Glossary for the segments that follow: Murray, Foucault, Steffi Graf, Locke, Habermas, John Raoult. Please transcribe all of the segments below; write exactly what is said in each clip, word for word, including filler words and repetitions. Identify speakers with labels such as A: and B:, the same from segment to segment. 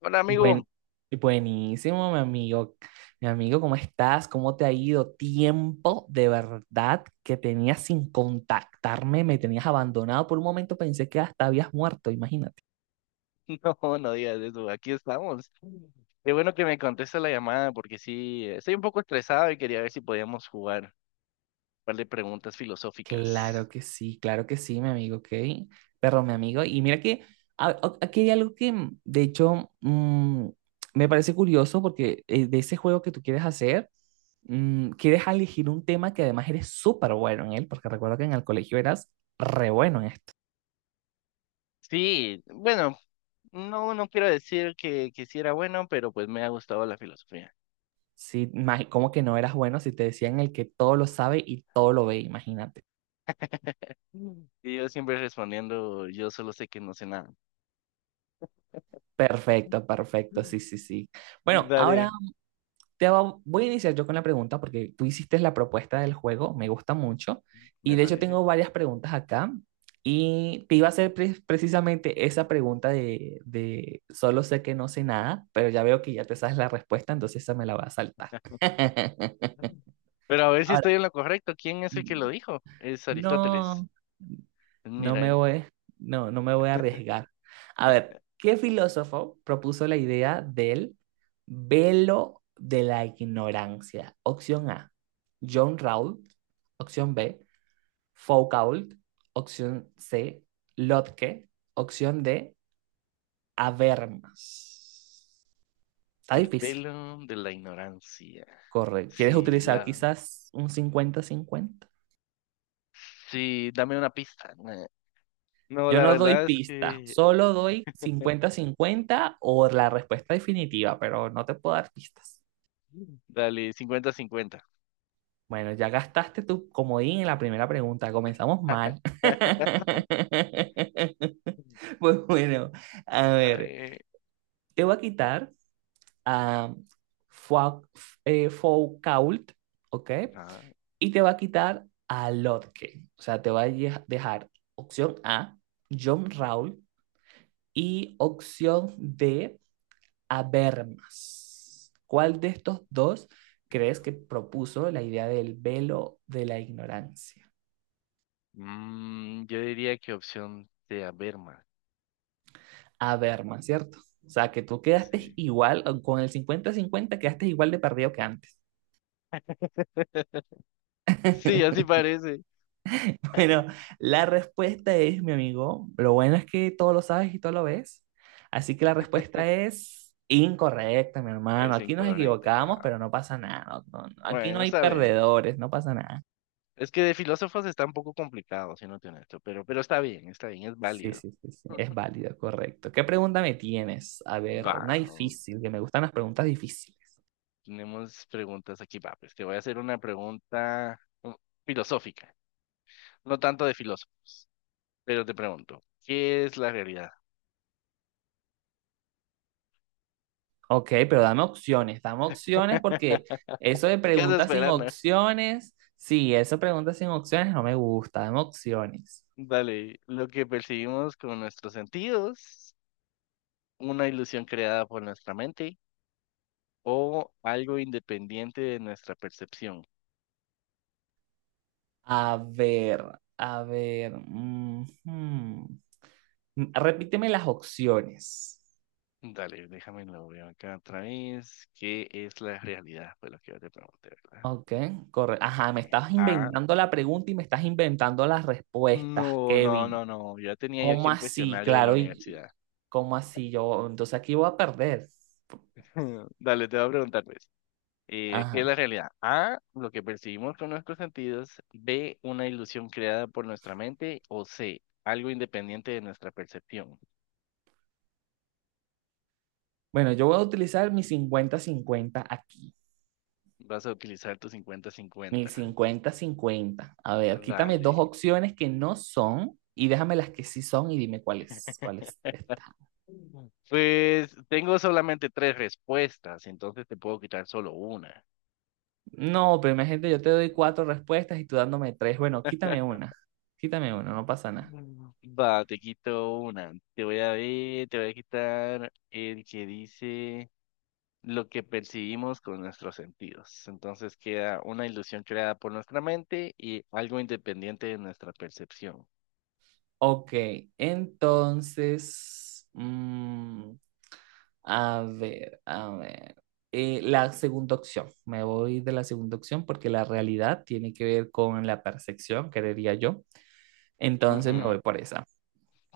A: Hola
B: Buen,
A: amigo.
B: buenísimo, mi amigo. Mi amigo, ¿cómo estás? ¿Cómo te ha ido? Tiempo de verdad que tenías sin contactarme, me tenías abandonado. Por un momento pensé que hasta habías muerto, imagínate.
A: No, no digas eso, aquí estamos. Qué bueno que me contesta la llamada porque sí, eh, estoy un poco estresado y quería ver si podíamos jugar un par de preguntas filosóficas.
B: Claro que sí, claro que sí, mi amigo, ok. Pero mi amigo, y mira que a- a- aquí hay algo que, mm, de hecho, mm, me parece curioso porque eh, de ese juego que tú quieres hacer, mm, quieres elegir un tema que además eres súper bueno en él, porque recuerdo que en el colegio eras re bueno en esto.
A: Sí, bueno, no, no quiero decir que, que sí era bueno, pero pues me ha gustado la filosofía.
B: Sí, ma- ¿cómo que no eras bueno si te decían el que todo lo sabe y todo lo ve? Imagínate.
A: Mm. Y yo siempre respondiendo, yo solo sé que no sé nada.
B: Perfecto, perfecto,
A: Mm.
B: sí, sí, sí. Bueno, ahora
A: Dale,
B: te va- voy a iniciar yo con la pregunta porque tú hiciste la propuesta del juego, me gusta mucho. Y
A: me
B: de hecho
A: parece.
B: tengo varias preguntas acá y te iba a hacer pre- precisamente esa pregunta de, de solo sé que no sé nada, pero ya veo que ya te sabes la respuesta, entonces esa me la va a saltar.
A: Mm. Pero a ver si
B: Ahora,
A: estoy en lo correcto. ¿Quién es el que lo
B: mm,
A: dijo? Es Aristóteles.
B: no. No
A: Mira,
B: me
A: ahí.
B: voy, no, no me voy a arriesgar. A ver, ¿qué filósofo propuso la idea del velo de la ignorancia? Opción A, John Raoult. Opción B, Foucault. Opción C, Locke. Opción D, Habermas. Está
A: El
B: difícil.
A: velo de la ignorancia.
B: Correcto. ¿Quieres
A: Sí,
B: utilizar
A: la...
B: quizás un cincuenta-cincuenta?
A: Sí, dame una pista. Eh, No,
B: Yo
A: la
B: no doy
A: verdad es
B: pista,
A: que...
B: solo doy cincuenta-cincuenta o la respuesta definitiva, pero no te puedo dar pistas.
A: Dale, cincuenta cincuenta.
B: Bueno, ya gastaste tu comodín en la primera pregunta, comenzamos mal. Pues bueno, a
A: A
B: ver,
A: ver,
B: te voy a quitar a Fua- eh, Foucault, ¿ok?
A: ajá.
B: Y te va a quitar a Lotke, o sea, te va a ye- dejar opción A, John Rawl, y opción D. Habermas. ¿Cuál de estos dos crees que propuso la idea del velo de la ignorancia?
A: Mm, yo diría que opción de Averma.
B: Habermas, ¿cierto? O sea, que tú quedaste
A: Sí.
B: igual, con el cincuenta-cincuenta, quedaste igual de perdido que antes.
A: Sí, así parece.
B: Bueno, la respuesta es, mi amigo, lo bueno es que todo lo sabes y todo lo ves. Así que la respuesta es incorrecta, mi hermano.
A: Es
B: Aquí nos equivocamos,
A: incorrecta.
B: pero no pasa nada. No- no- aquí no
A: Bueno,
B: hay
A: está bien.
B: perdedores, no pasa nada.
A: Es que de filósofos está un poco complicado, si no te honesto, pero, pero está bien, está bien, es
B: Sí,
A: válido.
B: sí, sí, sí, es válido, correcto. ¿Qué pregunta me tienes? A
A: Va,
B: ver, una difícil, que me gustan las preguntas difíciles.
A: tenemos preguntas aquí, va, pues te voy a hacer una pregunta mm, filosófica, no tanto de filósofos, pero te pregunto, ¿qué es la realidad?
B: Ok, pero dame opciones, dame opciones porque eso de
A: ¿Qué andas
B: preguntas sin
A: esperando?
B: opciones, sí, eso de preguntas sin opciones no me gusta, dame opciones.
A: Dale, lo que percibimos con nuestros sentidos, una ilusión creada por nuestra mente o algo independiente de nuestra percepción.
B: A ver, a ver, ujú. Repíteme las opciones.
A: Dale, déjame lo veo acá otra vez. ¿Qué es la realidad? Fue lo que yo te pregunté, ¿verdad?
B: Ok, correcto. Ajá, me
A: Eh,
B: estás
A: A.
B: inventando la pregunta y me estás inventando las respuestas,
A: No, no,
B: Kevin.
A: no, no. Yo tenía yo aquí
B: ¿Cómo
A: un
B: así?
A: cuestionario de la
B: Claro, y
A: universidad.
B: ¿cómo así? Yo, entonces aquí voy a perder.
A: Dale, te voy a preguntar, pues. Eh, ¿qué es
B: Ajá.
A: la realidad? A, lo que percibimos con nuestros sentidos. B, una ilusión creada por nuestra mente. O C, algo independiente de nuestra percepción.
B: Bueno, yo voy a utilizar mi cincuenta cincuenta aquí.
A: Vas a utilizar tu cincuenta
B: Mi
A: cincuenta
B: cincuenta cincuenta. A ver, quítame
A: Dale.
B: dos opciones que no son y déjame las que sí son y dime cuáles, cuáles están.
A: Mm. Pues tengo solamente tres respuestas, entonces te puedo quitar solo una.
B: No, pero imagínate, yo te doy cuatro respuestas y tú dándome tres. Bueno, quítame una. Quítame una, no pasa nada.
A: Mm. Va, te quito una. Te voy a ver, te voy a quitar el que dice lo que percibimos con nuestros sentidos. Entonces queda una ilusión creada por nuestra mente y algo independiente de nuestra percepción.
B: Ok, entonces, mm, a ver, a ver. Eh, la segunda opción. Me voy de la segunda opción porque la realidad tiene que ver con la percepción, creería yo. Entonces me
A: Ujú.
B: voy por esa.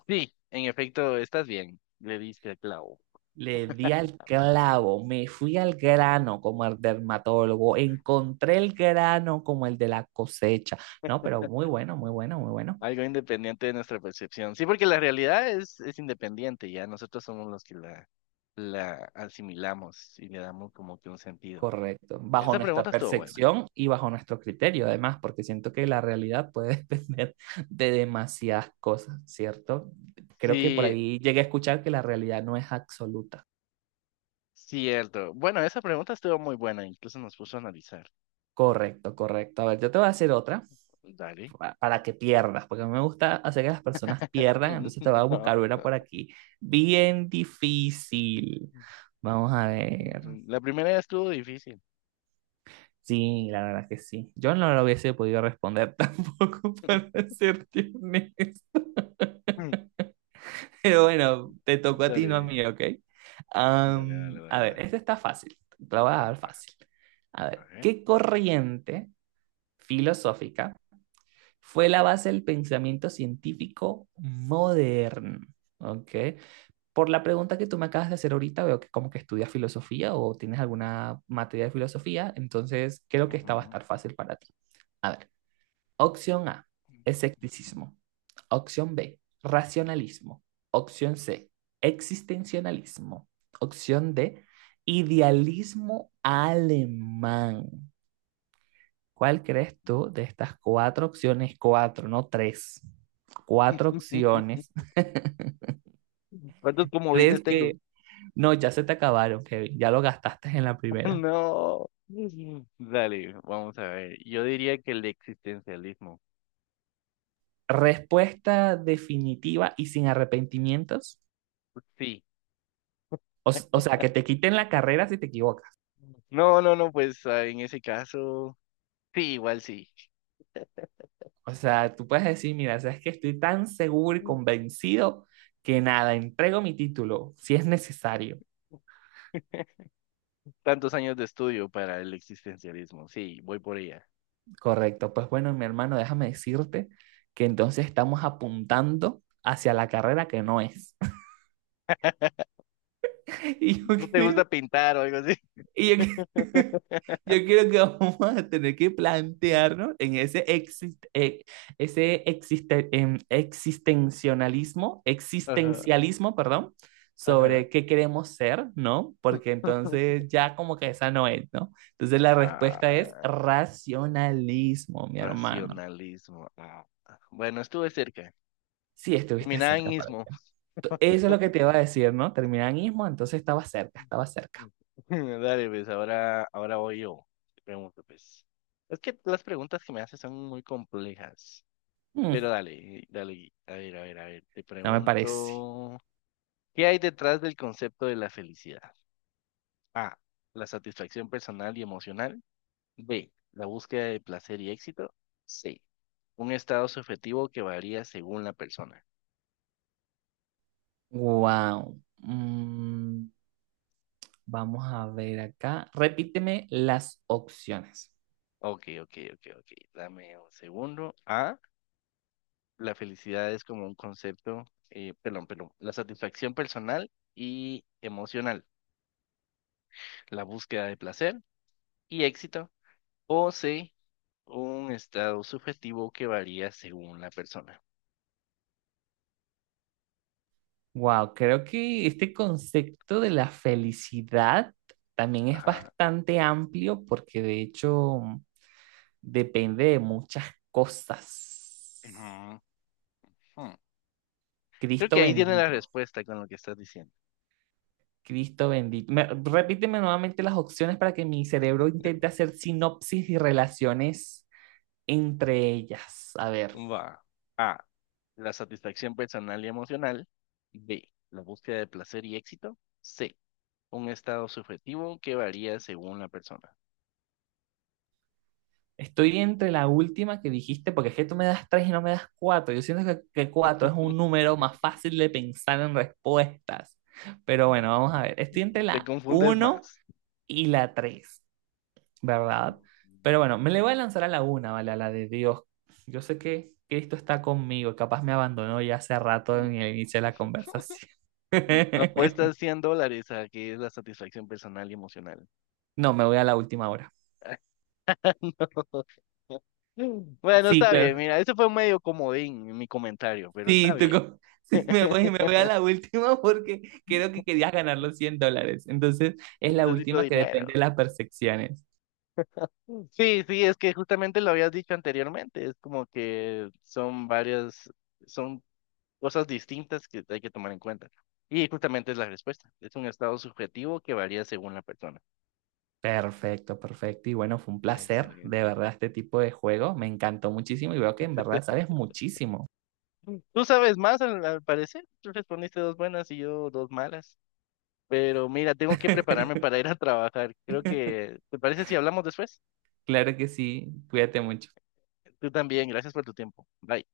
A: Sí, en efecto, estás bien, le diste al clavo.
B: Le di al clavo, me fui al grano como el dermatólogo, encontré el grano como el de la cosecha. No, pero muy bueno, muy bueno, muy bueno.
A: Algo independiente de nuestra percepción. Sí, porque la realidad es, es independiente, ya nosotros somos los que la, la asimilamos y le damos como que un sentido.
B: Correcto, bajo
A: Esa
B: nuestra
A: pregunta estuvo buena.
B: percepción y bajo nuestro criterio, además, porque siento que la realidad puede depender de demasiadas cosas, ¿cierto? Creo que por
A: Sí,
B: ahí llegué a escuchar que la realidad no es absoluta.
A: cierto. Bueno, esa pregunta estuvo muy buena, incluso nos puso a analizar.
B: Correcto, correcto. A ver, yo te voy a hacer otra
A: Dale.
B: pa- para que pierdas, porque a mí me gusta hacer que las personas pierdan, entonces te voy a
A: No.
B: buscar una por aquí. Bien difícil. Vamos a ver.
A: Mm, la primera ya estuvo difícil.
B: Sí, la verdad que sí. Yo no lo hubiese podido responder tampoco, para serte honesto.
A: Mm.
B: Pero bueno, te tocó a ti, no a
A: Dale,
B: mí, ¿ok?
A: dale, dale,
B: Am, a
A: dale,
B: ver, este
A: dale.
B: está fácil, te lo voy a dar fácil. A
A: A
B: ver,
A: ver.
B: ¿qué corriente filosófica fue la base del pensamiento científico moderno? ¿Ok? Por la pregunta que tú me acabas de hacer ahorita, veo que como que estudias filosofía o tienes alguna materia de filosofía, entonces creo que esta va a
A: Ujú.
B: estar fácil para ti. A ver, opción A, escepticismo. Opción B, racionalismo. Opción C, existencialismo. Opción D, idealismo alemán. ¿Cuál crees tú de estas cuatro opciones? Cuatro, no tres. Cuatro
A: Ujú.
B: opciones.
A: ¿Cuántos comodines
B: ¿Crees que...
A: tengo?
B: No, ya se te acabaron, Kevin. Ya lo gastaste en la primera.
A: No. Dale, vamos a ver. Yo diría que el existencialismo.
B: Respuesta definitiva y sin arrepentimientos.
A: Sí.
B: O, o sea, que te quiten la carrera si te equivocas.
A: No, no, no, pues ah, en ese caso, sí, igual sí.
B: O sea, tú puedes decir, mira, sabes que estoy tan seguro y convencido que nada, entrego mi título si es necesario.
A: Tantos años de estudio para el existencialismo. Sí, voy por ella.
B: Correcto. Pues bueno, mi hermano, déjame decirte que entonces estamos apuntando hacia la carrera que no es. Y yo
A: ¿No te
B: quedé...
A: gusta pintar o algo así?
B: Y yo, que- yo creo que vamos a tener que plantearnos en ese, exist- eh, ese existe- em, existencialismo,
A: Ajá,
B: existencialismo, perdón,
A: ajá.
B: sobre qué queremos ser, ¿no? Porque entonces ya como que esa no es, ¿no? Entonces la respuesta es
A: Ah,
B: racionalismo, mi hermano.
A: racionalismo. Ah, bueno, estuve cerca.
B: Sí, estuviste
A: Terminaba
B: cerca
A: en
B: para
A: ismo.
B: ti. Eso es lo que te iba a decir, ¿no? Terminanismo, entonces estaba cerca, estaba cerca.
A: Dale, pues ahora, ahora voy yo. Te pregunto, pues. Es que las preguntas que me haces son muy complejas. Pero
B: Mm,
A: dale, dale. A ver, a ver, a ver. Te
B: no me parece.
A: pregunto, ¿qué hay detrás del concepto de la felicidad? A, la satisfacción personal y emocional. B, la búsqueda de placer y éxito. C, un estado subjetivo que varía según la persona.
B: Wow. Vamos a ver acá. Repíteme las opciones.
A: Ok, ok, ok, ok. Dame un segundo. A, la felicidad es como un concepto, eh, perdón, perdón, la satisfacción personal y emocional, la búsqueda de placer y éxito. O C, un estado subjetivo que varía según la persona.
B: Wow, creo que este concepto de la felicidad también es
A: Ajá.
B: bastante amplio porque de hecho depende de muchas cosas.
A: Ujú. Hmm. Creo que
B: Cristo
A: ahí tiene la
B: bendito,
A: respuesta con lo que estás diciendo.
B: Cristo bendito. Me- repíteme nuevamente las opciones para que mi cerebro intente hacer sinopsis y relaciones entre ellas. A ver.
A: Va. A, la satisfacción personal y emocional. B, la búsqueda de placer y éxito. C, un estado subjetivo que varía según la persona.
B: Estoy entre la última que dijiste, porque es que tú me das tres y no me das cuatro. Yo siento que, que cuatro es un número más fácil de pensar en respuestas. Pero bueno, vamos a ver. Estoy entre
A: Te
B: la
A: confundes
B: uno
A: más.
B: y la tres, ¿verdad? Pero bueno, me le voy a lanzar a la una, ¿vale? A la de Dios. Yo sé que Cristo está conmigo, capaz me abandonó ya hace rato en el inicio de la conversación.
A: Apuestas cien dólares a que es la satisfacción personal y emocional.
B: No, me voy a la última hora.
A: No. Bueno,
B: Sí,
A: está bien,
B: claro.
A: mira, eso fue medio comodín en mi comentario, pero está
B: Sí, tú
A: bien.
B: co- sí, me voy, me voy a la última porque creo que querías ganar los cien dólares. Entonces, es la
A: Necesito
B: última que depende
A: dinero.
B: de las percepciones.
A: Sí, sí, es que justamente lo habías dicho anteriormente, es como que son varias, son cosas distintas que hay que tomar en cuenta. Y justamente es la respuesta. Es un estado subjetivo que varía según la persona.
B: Perfecto, perfecto. Y bueno, fue un placer, de
A: Excelente.
B: verdad, este tipo de juego. Me encantó muchísimo y veo que en verdad sabes muchísimo.
A: Tú sabes más, al, al parecer. Tú respondiste dos buenas y yo dos malas. Pero mira, tengo que prepararme para ir a trabajar. Creo que, ¿te parece si hablamos después?
B: Claro que sí, cuídate mucho.
A: Tú también. Gracias por tu tiempo. Bye.